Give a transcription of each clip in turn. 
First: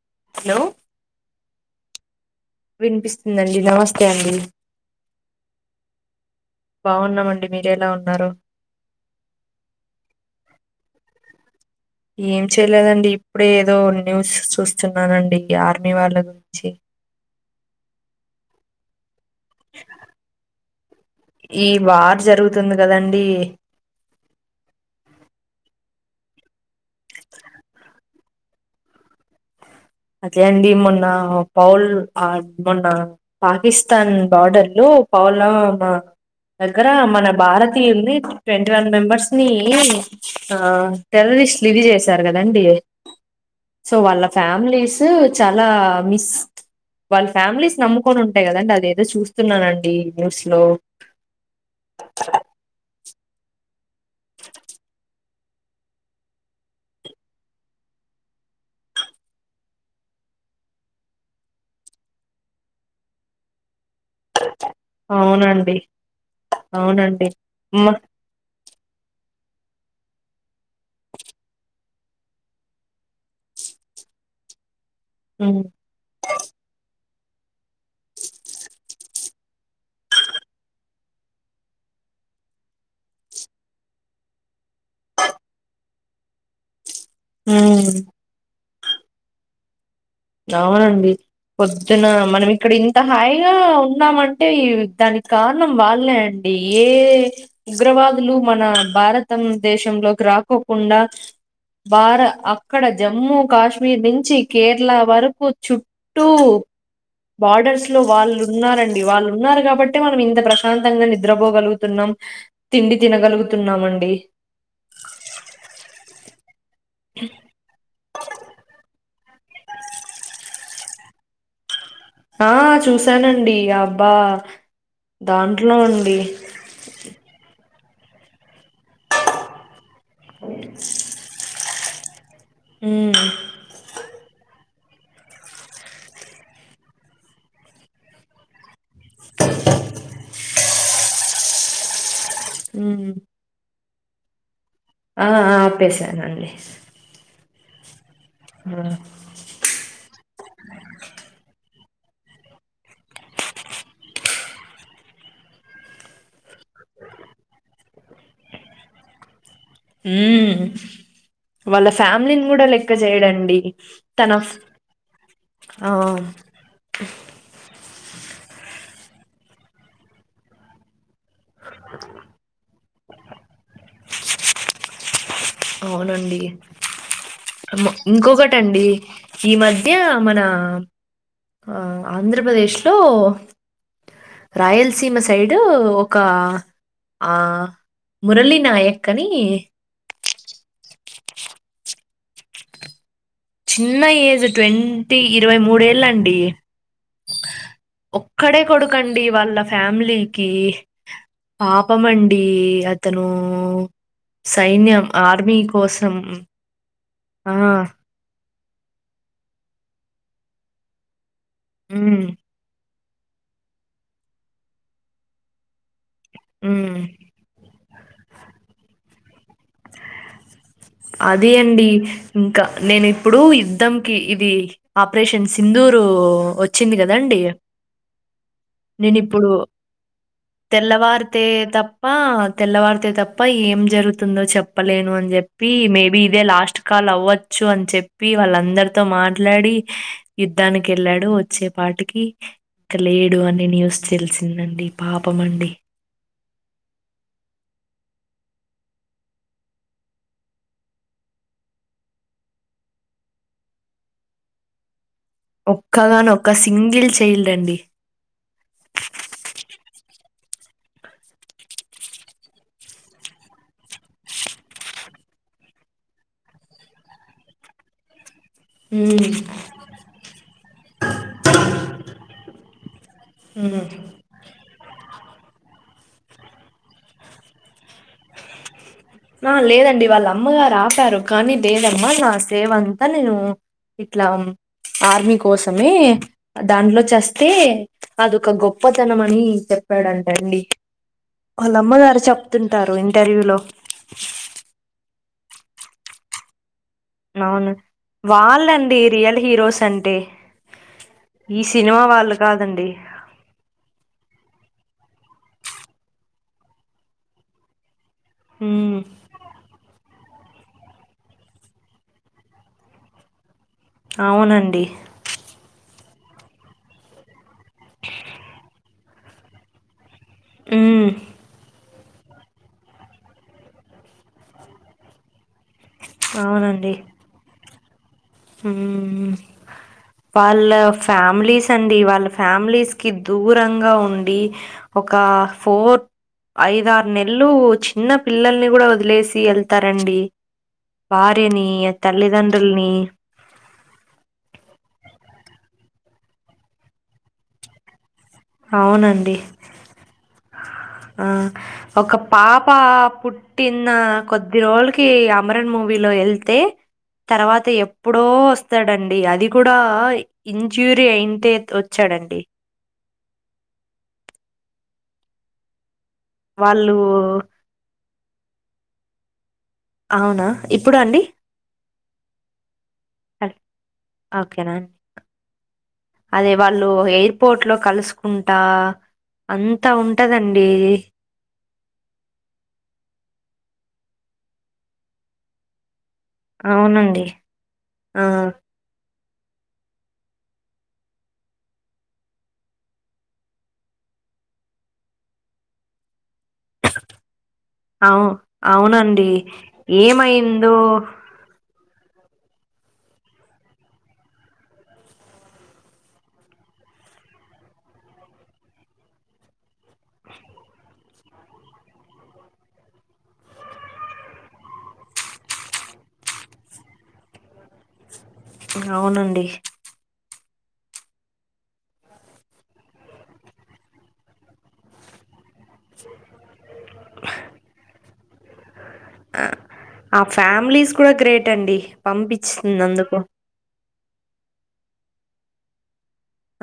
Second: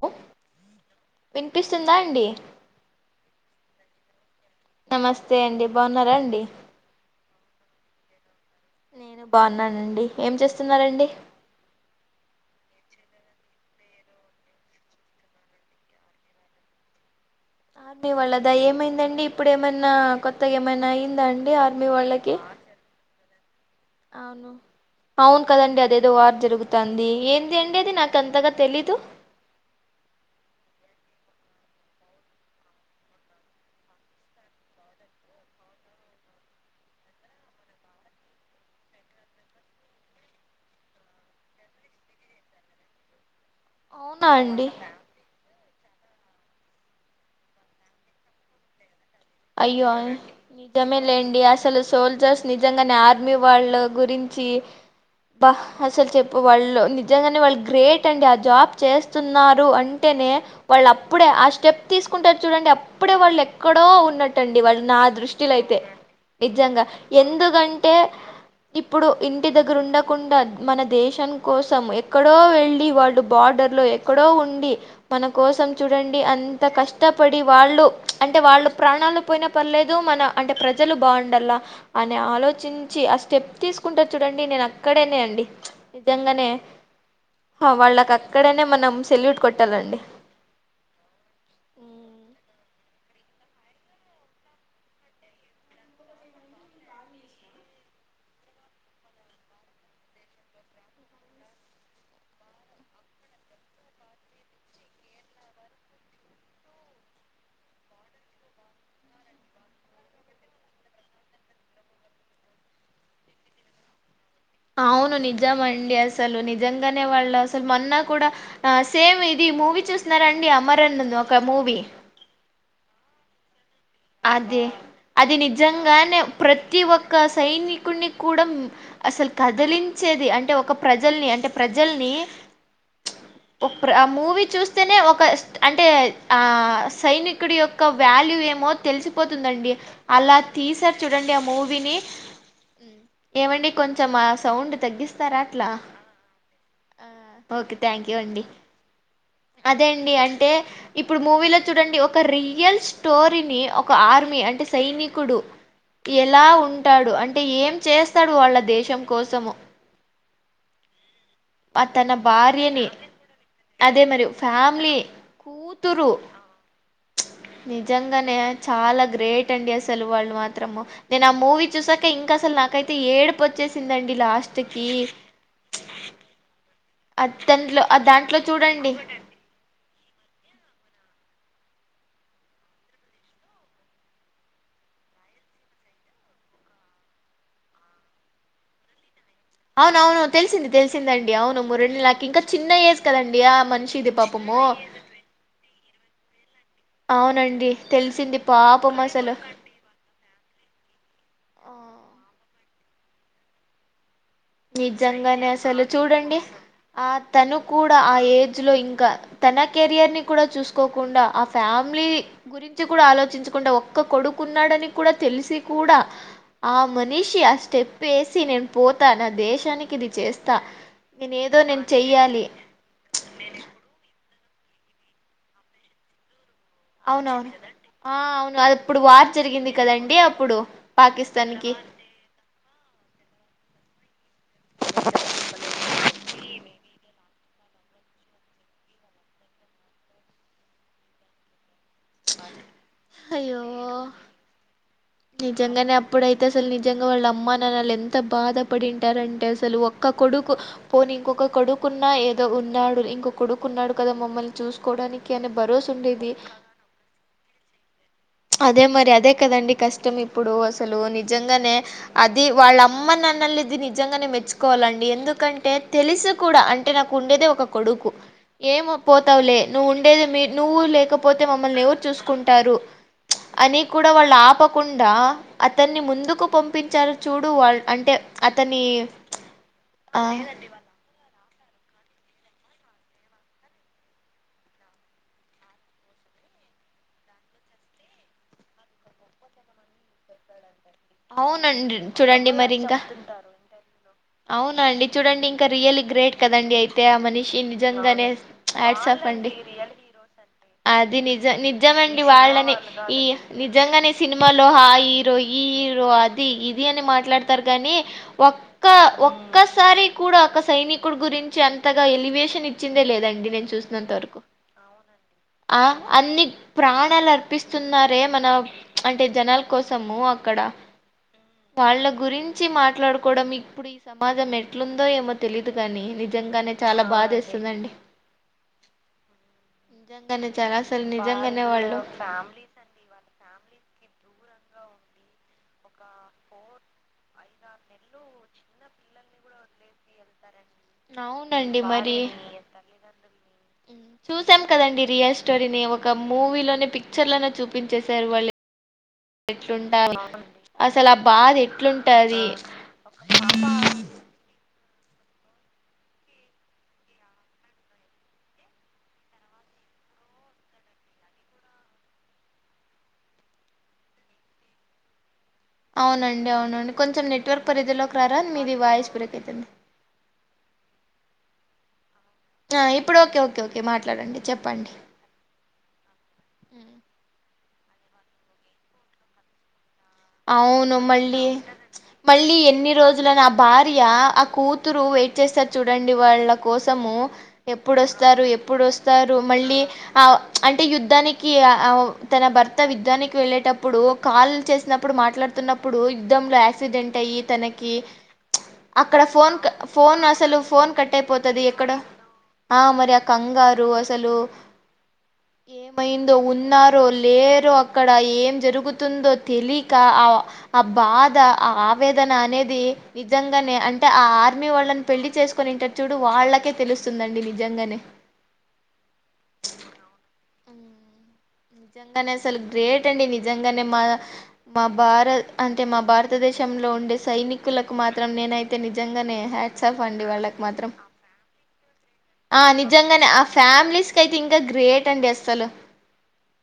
లో హలో వినిపిస్తుందా అండి వినిపిస్తుందండి నమస్తే అండి నమస్తే అండి బొనారా అండి మీరేలా ఉన్నారు నేను బాగున్నానండి ఏం చేస్తున్నారండీ ఏం చేయలేదండి ఇప్పుడే ఏదో న్యూస్ చూస్తున్నానండి ఆర్మీ వాళ్ళ గురించి ఆర్మీ వాళ్ళదా ఏమైందండి ఇప్పుడు ఏమైనా కొత్తగా ఏమైనా అయిందా అండి ఈ ఆర్మీ వార్ వాళ్ళకి జరుగుతుంది కదండి అవును అవును కదండి అది అదేదో వార్ జరుగుతన్ది ఏంది అండి అది నాకు అంతగా తెలీదు అదే అండి మొన్న పౌల్ మొన్న పాకిస్తాన్ బార్డర్లో పౌల్ నామా దగ్గర మన భారతీయుల్ని ట్వంటీ వన్ మెంబర్స్ ని ఆ టెర్ లిస్ట్ లిధి చేసారు కదండి సో వాళ్ళ అవునా అండి ఫ్యామిలీ చాలా మిస్ వాళ్ళ ఫ్యామిలీస్ నమ్ముకొని ఉంటాయి కదండి అదే అయ్యో నిజమే లేండి అసలు సోల్జర్స్ నిజంగానే ఆర్ ర్మీ వాళ్ళు గురించి బా అసలు చెప్పు వాళ్ళు నిజంగానే వాళ్ళు గ్రేట్ అండి ఆ జాబ్ చేస్తున్నారు అంటే వాళ్ళు అప్పుడే ఆ స్టెప్ తీసుకుంటారు చూడండి అప్పుడే వాళ్ళు ఎక్కడో ఉ ట్టండి వాళ్ళు నా దృష్టిలో అయితే అవునండి నిజంగా అవునండి మ ఎందుకంటే ఇప్పుడు ఇంటి దగ్గర ఉండకుండా మన దేశం కోసం ఎక్కడో వెల్లి వాళ్ళు బార్డు ర్లో ఎక్కడో ఉండి మన హ్మ్ కోసం చూడండి అంత కష్టపడి వాళ్ళు అంటే వాళ్ళ ప్రాణాలు పోయిన పర్లేదు మన అంటే ప్రజలు బాగుండాల అని ఆలోచించి ఆ స్టెప్ తీస్ తీసుకుంటారు చూడండి నేను అక్కడేనే అండి నిజంగానే హా హ్మ్ వాళ్ళకి అక్కడేనే మనం సెల్యూట్ కొట్టాలండి అవునండి పొద్దున మనం ఇక్కడ ఇన్ త హాయిగా ఉన్నామంటే దానికి కారణం వాళ్ళే అండి ఏ ఉగ్ర వాదులు మన భారతం దేశంలోకి రాకోకుండా భార అక్కడ జమ్మూ కాశ్మీర్ నుంచి కేర్ లా వరకు చుట్టూ బార్డర్స్ లో వాళ్ళు ఉన్నారండి వాళ్ళు ఉన్నారు కాబట్టి మనం ఇంత ప్రశాంతంగా నిద్రపోగలుగుతున్నాం ము తిండి తినగలుగుతున్నామండి అవును నిజ మండి అసలు నిజంగానే వాళ్ళు అసలు మొన్న కూడాడా సేమ్ ఇ ఇది మూవీ చూస్తున్నారండి అమర్ అన్ ది ఒక మూవీ ఆ చూసానండి ఆబ్ అదే అది అండి నిజంగానే ప్రతి ఒక్క సైని కున్ని కూడా అసలు కదిలించేది అంటే ఒక ప్రజల్ని అంటే ప్రజల్ని ఉమ్ ఓ ప్రా మూ వి చూస్తేనే ఒక అంటే ఆ సైనికుడి యొక్క వ్యాల్యూ ఏమో తీ పోతుందండి అలా తీసారు చూడండి ఆ మూవీని ఉమ్ కొంచం ఆ సౌండ్ ఆ తగ్గిస్తారా అట్లా ఆప్పేశాను అండి ఆ, ఓకే థ్యాంక్ యూ అండి అదే అండి అంటే ఇప్పుడు మూవీలో చూడండి ఒక రియల్ స్టోరీని ఒక ఆర్మీ అంటే సైనికుడు ఎలా ఉంటాడు అంటే ఏం చేస్తాడు వాళ్ళ దేశం కోసము ఉ ఆ వాళ్ళ తన ఫ్యామిలీని గూడా భార్యని లెక్క చేయడండి అదే మరి తనఫ్ ఫ్యామిలీ కూతురు హ నిజంగానే చాలా గ్రేట్ అండి అసలు వాళ్లు మాత్రము నేను ఆ మూవీ చూసాక ఇంకా అసలు నాకైతే ఏడుపు వచ్చేసిందండి లాస్ట్ కి అవునండి అద్దంట్లో ఆ దాంట్లో ఇంకొకటండి చూడండి ఈ మధ్య మన ఆ ఆంధ్రప్రదేశ్ లో రాయలసీమ సైడ్ ఒక ఆ మురళి నాయక్ అని అవున అవును తెలిసింది తెలిసిందండి అవును మురెలీ నాకి ఇంకా చిన్నఏజ్ చిన్న ఏజ్ ట్వంటీ ఇరవై మూడేళ్ళండి అవునండి తెలిసింది ఒక్కడే పాపం కొడుకండి అసలు. వాళ్ళ ఫ్యామిలీకి ఆ! పాపమండి అతను సైన్యం నిజంగానే ఆర్మీ అసలు కోసం చూడండి ఆ తను కూడా ఆ ఏజ్ లో ఇంకా తన కెరియర్ ని కూడా చూసుకోకుండా ఆ ఫ్యామిలీ ఉమ్, గురించి కూడా ఆలోచించుకుంటే ఒక్క కొడుకున్నాడని కూడా తెలిసి కూడా ఆ ఉమ్. మనిషి ఆ స్టెప్ వేసి నేను పోతా నా దేశానికి ఇది చేస్తా నేను అదే ఏదో నేను అండి చెయ్యాలి ఇంకా నేను ఇప్పుడు యుద్ధంకి ఇది ఆపరేషన్ సిధూరు వచ్చింది కదాండి అవునవును ఆ అవును అప్పుడు నేను వార్ ఇప్పుడు జరిగింది కదండి అప్పుడు తెల్లవారితే పాకిస్తాన్ కి తప్ప తెల్లవారు పడితే తప్ప ఏం జరుగుతుందో చెప్పలేను అని చెప్పి చెప్పి మేబి ఇదే లాస్ట్ కాల్ అవ్వచ్చు అని చెప్పి వాళ్ళందరితో మాట్లాడి యుద్ద నికి వెళ్ళాడు వచ్చే పాటికి ఇక్క లేడు అనే న్యూస్ అయ్యో తెలిసిందండి పాప్ నిజంగానే అప్పుడే అయితే అసలు నిజంగా వాళ్ళ అమ్మా నాన్ను ఎంత బాధపడింటారు అంటే అసలు ఒక్క కొడుకు పోని ఇం ఒక కొడుకున్నా ఏదో ఉన్నాడు ఇంకొ కొడుకున్నాడు కదా మమ్మల్ని చూసుకోవడానికి అనే భరోసా ఒక్కగాని ఉండేది ఒక్క సింగిల్ చైల్డ్ అండి అదే మరి అదే కదండి కష్టం ఇప్పుడు అసలు నిజంగానే అది వాళ్ళ అమ్మ నన్న మది నిజంగానే మెచ్చుకోవాలండి ఎందుకంటే తెలుసు కూడా అంటే నాకు ఉండేదే ఒక కొడుకు ఏం ఉమ్ పోతావులే నువ్వు ఉండేది మీ నువ్వు లేకపోతే మమ్మల్ని ఎవరు చూసుకుంటారు అని ఉమ్ కూడా వాళ్ళు ఆపకుండా అతను అతన్ని ముందుకు పంపించారు చూడు వాళ్ళ అంటే అతని ఆ లేదండి ఆ వాళ్ళ అమ్మగారు ఆపారు కానీ లేేవమ్మా నా సేవ అంతా నేను ఇట్లా ఆర్మీ కోసమే దాంట్లో చస్తే అదొక గొప్పతనం అని చెప్ చెప్పాడుంటండి అవునండి వాళ్ళమ్మగారు చూడండి మరి చెప్తుంటారు ఇంకా ఇంటర్వ్యూ లో అవునా అండి చూడండి ఇంకా రియల్లి గ్రేట్ కదండి అయి తే ఆ అవును మనిషినిజంగానే వాళ్ళండి రియల్ ఆడ్సఫండి హీరోస్ అంటే అది నిజం ఈ సినిమా నిజమండి వాళ్ళు వాళ్ళనే కాదండి ఈ నిజంగానే సినిమాలో హా ఈ హ ఈ హీరో అది ఇది అని మాట్లాడతారు కాగాని ఒక్క ఉమ్ ఒక్కసారి కూడా ఒక సైనికుడు గురించి అంతగా ఎలివేషన్ ఇచ్చిందే లేదండి నేను. చూసినంత వరకు అవునండి అవున అన్ని ప్రాణాలు అర్పిస్తున్నారే మన అంటే జనాల కోసము అక్కడ ఉమ్ వాళ్ళ గురించి మాట్లాడుకోవడం ఇప్పుడు ఈ సమాజం ఎట్లుందో ఏమ తెలీదు కాని నిజంగానే చాలా బాద ఏస్తుందండి ఊ ఊ నిజంగానే వాళ్ళ చాలా అసలు నిజంగానే ఫ్యామిలీస్ వాళ్ళు అండి వాళ్ళ ఫ్యామిలీస్ కి దూరంగా ఉన్ ఇ ఒకా ఫోర్ ఐదార్ నెల్లు చిన్న పిల్లల్ని గుడా ఒదిలేసి ఎళ్తారండి వారినీ అవునండి అ మరి తల్లిదండ్రుల్నీ చూసాం కదండి రియల్ స్టోరీని ఒక మూవీలోనే పిక్చర్ లనే చూపించేశారు వాళ అవునండి అసలు ఆ బాధ ఒక ఎట్లుంటది పాపా పుట్టి ఇన్నా కొద్ది రోల్కి అమరన్ మూవీలో ఎళ్తే తర్వాత ఎప్పుడో ఒస్తాడంండి అది కూడా ఇంజూరీ అయింటే ఒచ్చా రండి అవునండి అవునండి వాళ్ళు కొంచెం నెట్వర్క్ పరిధిలోకి రార మీది వాయిస్ బ్రేక్ ఐతుంది ఔనా ఇప్పుడండి ఆ ఇప్పుడు ఓకే ఓకే ఓకే మాట్లాడండి ఓకేనా అండి చెప్పండి అదే వాళ్ళూ ఎయిర్పోర్ట్ లో కల్సుకుంటా అంత్ త ఉంటదండీ అవును మళ్ళీ మళ్ళీ ఎన్ని రోజులన్ ఆ భార్యా ఆ కూతురూ వెయిట్ చేస్తార్ చూడండ్ డి వాళ్ళ కోసమూ అవునండి ఆ ఎప్పుడొస్తారు ఎప్పుడు వస్త్ స్తారు మళ్ళీ ఆ అంటే యుద్ధానికి ఆ తన భర్త యుద్ధానికి వెళ్ళేటప్పుడు ఒ కాల్ చేస్నప్పుడు మాట్లాడ్తున్నప్పుడూ యుద్దంలోయాసిడెంట్ అయ్యి తనకి అవు అక్కడ అవునండి ఫోన్ క ఫోన్ అసలు ఏమైందో ఫోన్ కట్టయిపోతది ఎక్కడ ఆ మరి అ కంగారు అసలు ఏమైందొ ఉన్నారొ లేరొ అక్కడ ఏం జరుగుతుందొ తెలి క ఆ అ బాధ ఆ ఆవేదన అనేది నిజంగనె అంటె ఆ ఆర్మీ వాళ్ళ్ అన్ పెళ్లి చేసుకొనుంటర్ చూడు వాళ్లకె తెలుస్తుందండి నిజంగనె అవునండి ఉ నిజంగనె అసల్ గ్రేట్ అండి నిజంగనె మా మ భార అంటె మా భారతదేశంలొ ఉండె సైనికులకు మాత్రం నేనై నిజంగనే ఆ హ్యాట్సఫ్ ఆ అండి వాళ్ళకి మాత్రం ఫ్యామిలీస్ కూడా గ్రేట్ అండి ఆ పంపించినందుకు నిజంగనే ఆ ఫ్యామిలీస్ కైతే ఇంక గ్రేట్ అండి అస్సలు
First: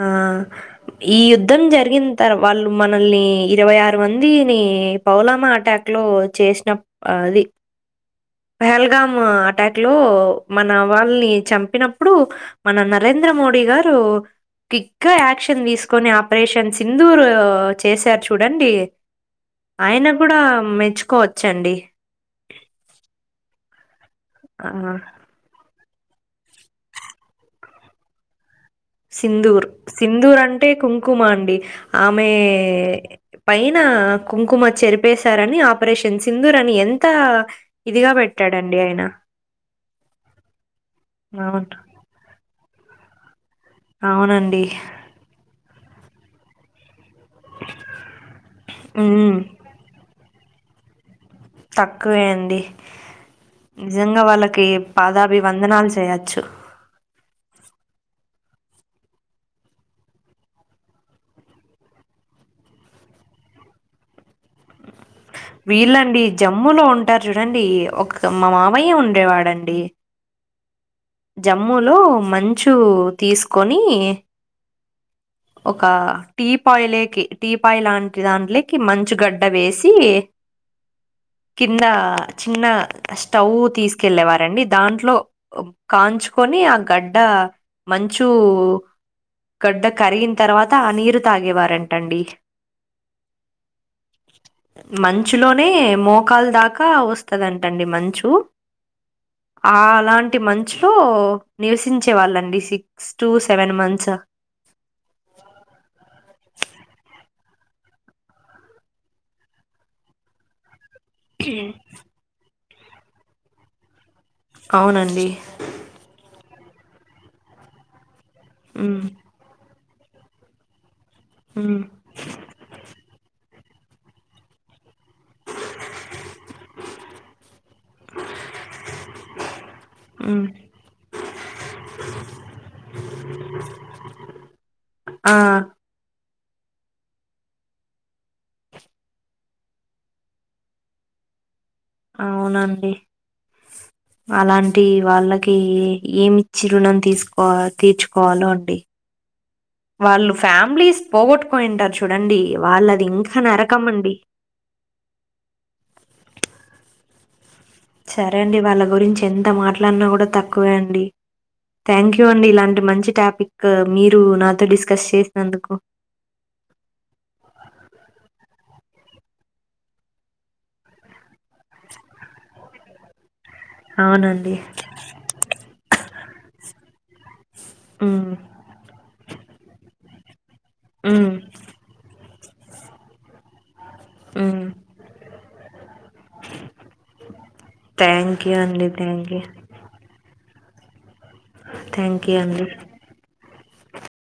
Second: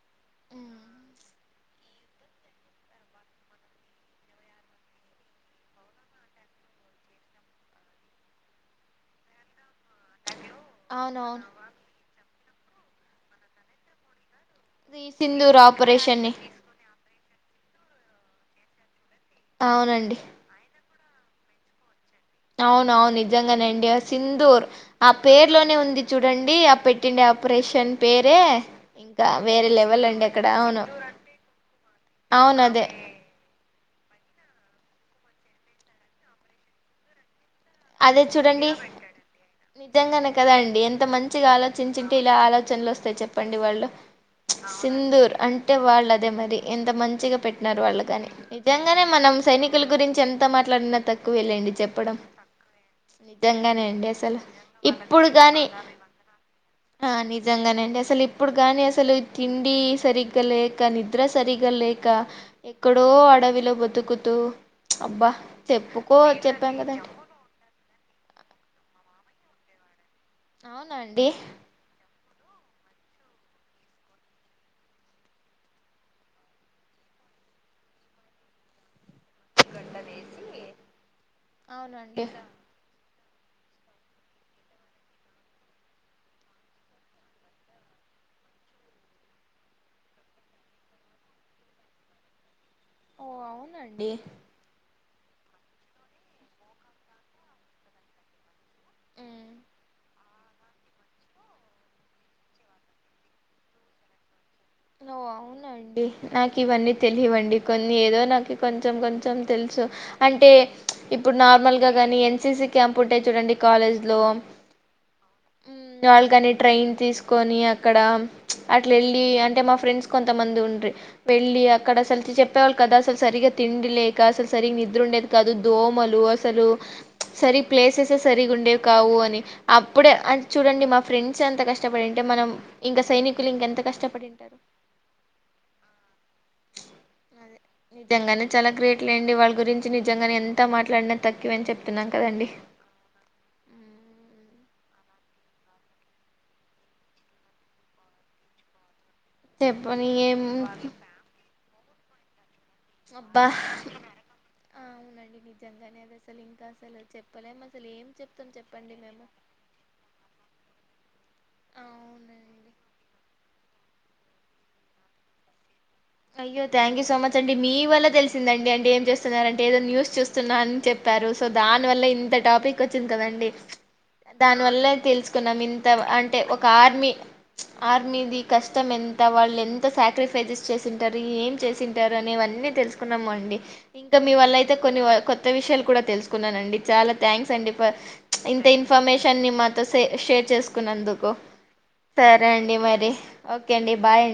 ఆ ఈ యుద్ధం జరిగిన్ తర్ వాళ్ళు మనల్నీ ఇరవై ఆరు మందీనీ పౌలమా అట టక్ లో చేసిన అది పహల్గామ్ అటాక్ లో మన వాళ్ని అవునవును చంపినప్పుడు మన నరేంద్ర మోడీ గారూ శ్రీ కిక్గా సింధూర్ యాక్షన్ తీస్కొని ఆపరేషన్ ని ఆపరేషన్ సింధూరూ చేశార్ చూడండి ఆయన అవునండి గుడా మెచ్చుకోవచ్చండి నిజంగనే అండి ఆ సింధూర్ ఆ పేర్లోనే ఉంది చూడండి ఆ పెట్టిండి ఆపరేషన్ పేరే ఇంకా సింధూర్ వేరే లెవెల్ అండి సింధూర్ అక్కడ అంటే అవును కుంకుమ అండి ఆమే అవును అదే పైనా కుంకుమ చెరిపేశారని ఆపరేషన్ సింధుర్ అని ఎంతా ఇదిగా పెట్టాడండి ఆయన నిజంగనే కద అండి ఎంత మంచిగా అవును. ఆలోచించింటే ఇలా ఆలోచనల్ ఒస్త్ చెప్పండి వాళ్ళు అవునండి. సిందూర్ అంటె వాళ్ళదే మరి ఎంత మం పెట్టినర్ వాళ్ళ కాని నిజంగానే మనం హ్మ్. సైనికుల గురించి ఎంత మాట్లాడిన తక్ కువె లేండి చెప్పడం తక్కువే అండి. నిజంగనె అండి నిజంగా అసల్ వాళ్ళకి ఇప్పుడు గాని పాదాభివందనాలు చేయొచ్చు. నిజంగనేండి అసల్ ఇప్పుడు గాని అసలు తిండి సరిగ్గ లేక నిద్ర సరిగ్గా లేక ఎక్కడో అడవిలొ బతుకుతూ అబ్బా చెప్పుకో వీళ్ళండి చెప్పాం జమ్ములో కదండి ఉంటార్ చూడండి ఒక మా మావయ్యె ఉండేవాడండి అవునా అండి జమ్ములో మంచు తీసుకొని ఒక టీ పాయిలేకి టీ పాయిల్లాంటి దాంట్లోకి మంచు గడ్డ కీ కింద అవునండి చిన్న స్టవ్ తీసుకెళ్ళేవారండి దాంట్లో కాంచుకొని ఆ గడ్డ మంచు గడ్డ కరిగిన తర్వాత ఆ నీరు తాగేవారంటండి ఓ అవునండి మంచులోనే మోకాలు దాకా వస్తదంటండి మంచు అ లాంట్ టి మంచు నివసించే వాళ్ళండి సిక్స్ టు సెవెన్ మంత్స్ ఓ అవునండి నాకు ఇవన్నీ తెలియవండి కొన్ని ఏదో నాకు కొంచెం కొంచెం తెలుసు అంటే ఇప్పుడు నార్మల్ గ గాని ఎన్సిసి క్యాంప్ ఉంటే చూడండి కాలేజ్ లో అవునండి. వాళ్ళకని ట్రైన్ తీసుకొని అక్కడ అట్ల హ్మ్. వెళ్ళి అంటే మా ఫ్రెండ్స్ కొంతమంది ఉండ్రి వెళ్ళి హ్మ్. అక్కడ అసలు చెప్పేవాళ్ళుకాదు అసలు సరిగా తిండి లేక అసలు సరిగ ని ద్దరూండేది కాదు దోమలు అసలు సరి ప్లేసెస్ సరిగా ఉండేవి కావు అని అ ప్పుడే ఆ హ్మ్. చూడండి మా ఫ్రెండ్స్ అంత కష్టపడింటే మనం ఇంకా సైనికులు ఇంకెంత కష్టపడి ఆ అదే నిజంగానే చాలా గ్రేట్లేండి వాళ్ళ గురించి నిజంగానే ఎంత మాట్లాడిన తక్కువ అని చెప్ అవునండి అలాం టి వాళ్ళకి ఏమిచ్చి రుణం తీసుకో తీర్చుకోవాలో అండి చెప్పని వాళ్ళు ఏం ఫ్యామిలీస్ పోగొట్టుకోయింటారు చూడండి వాళ్ళది ఇంకా అబ్బా నరకమండి. అవునండి నిజంగానే అది అసలు ఇంకా అసలు చెప్పలేం సరే అండి వాళ్ళ గురించి ఎంత మాట్లాడినా కూడా తక్కువే అండి ఆ థ్యాంక్ యూ అండి అవునండి ఇలాంటి మంచి టాపిక్ మీరు నాతో డిస్కస్ చేసినందుకు అయ్యో థ్యాంక్ యూ సో మచ్ అండి మీ వల్ల తెలిసిందండి అంటే ఏం చేస్తున్నార అంటే ఏదో న్యూస్ చూస్తున్నా అని చెప్ ప్పారు సో దాని వల్ల ఇంత టాపిక్ వచ్చింది కదండి అవునండి దానివల్ల తెలుసుకున్నాం ఇంత అంటే ఒక ఆర్మీ ఉమ్, ఆర్మీది కష్టం ఎంత వాళ్ళు ఎంత సాక్రిఫైజెస్ చేసింటారు ఉమ్, ఏం చేసింటారు అనేవన్నీ తెలుసుకున్నాము అండి ఇంకా మీ వల్ల ఉమ్. అయితే కొన్ని కొత్త విషయాలు కూడా తెలుసుకున్నానండి చాలా థ్యాంక్స్ అండి ఫర్ థ్యాంక్ యూ ఇంత అండి ఇన్ఫర్ థ్యాంక్ యూ ర్మేషన్ ని మాతో సే షేర్ చేసు కున్నందుకు థ్యాంక్ యూ సరే అండి మరి ఓకే అండి బాయ్ అం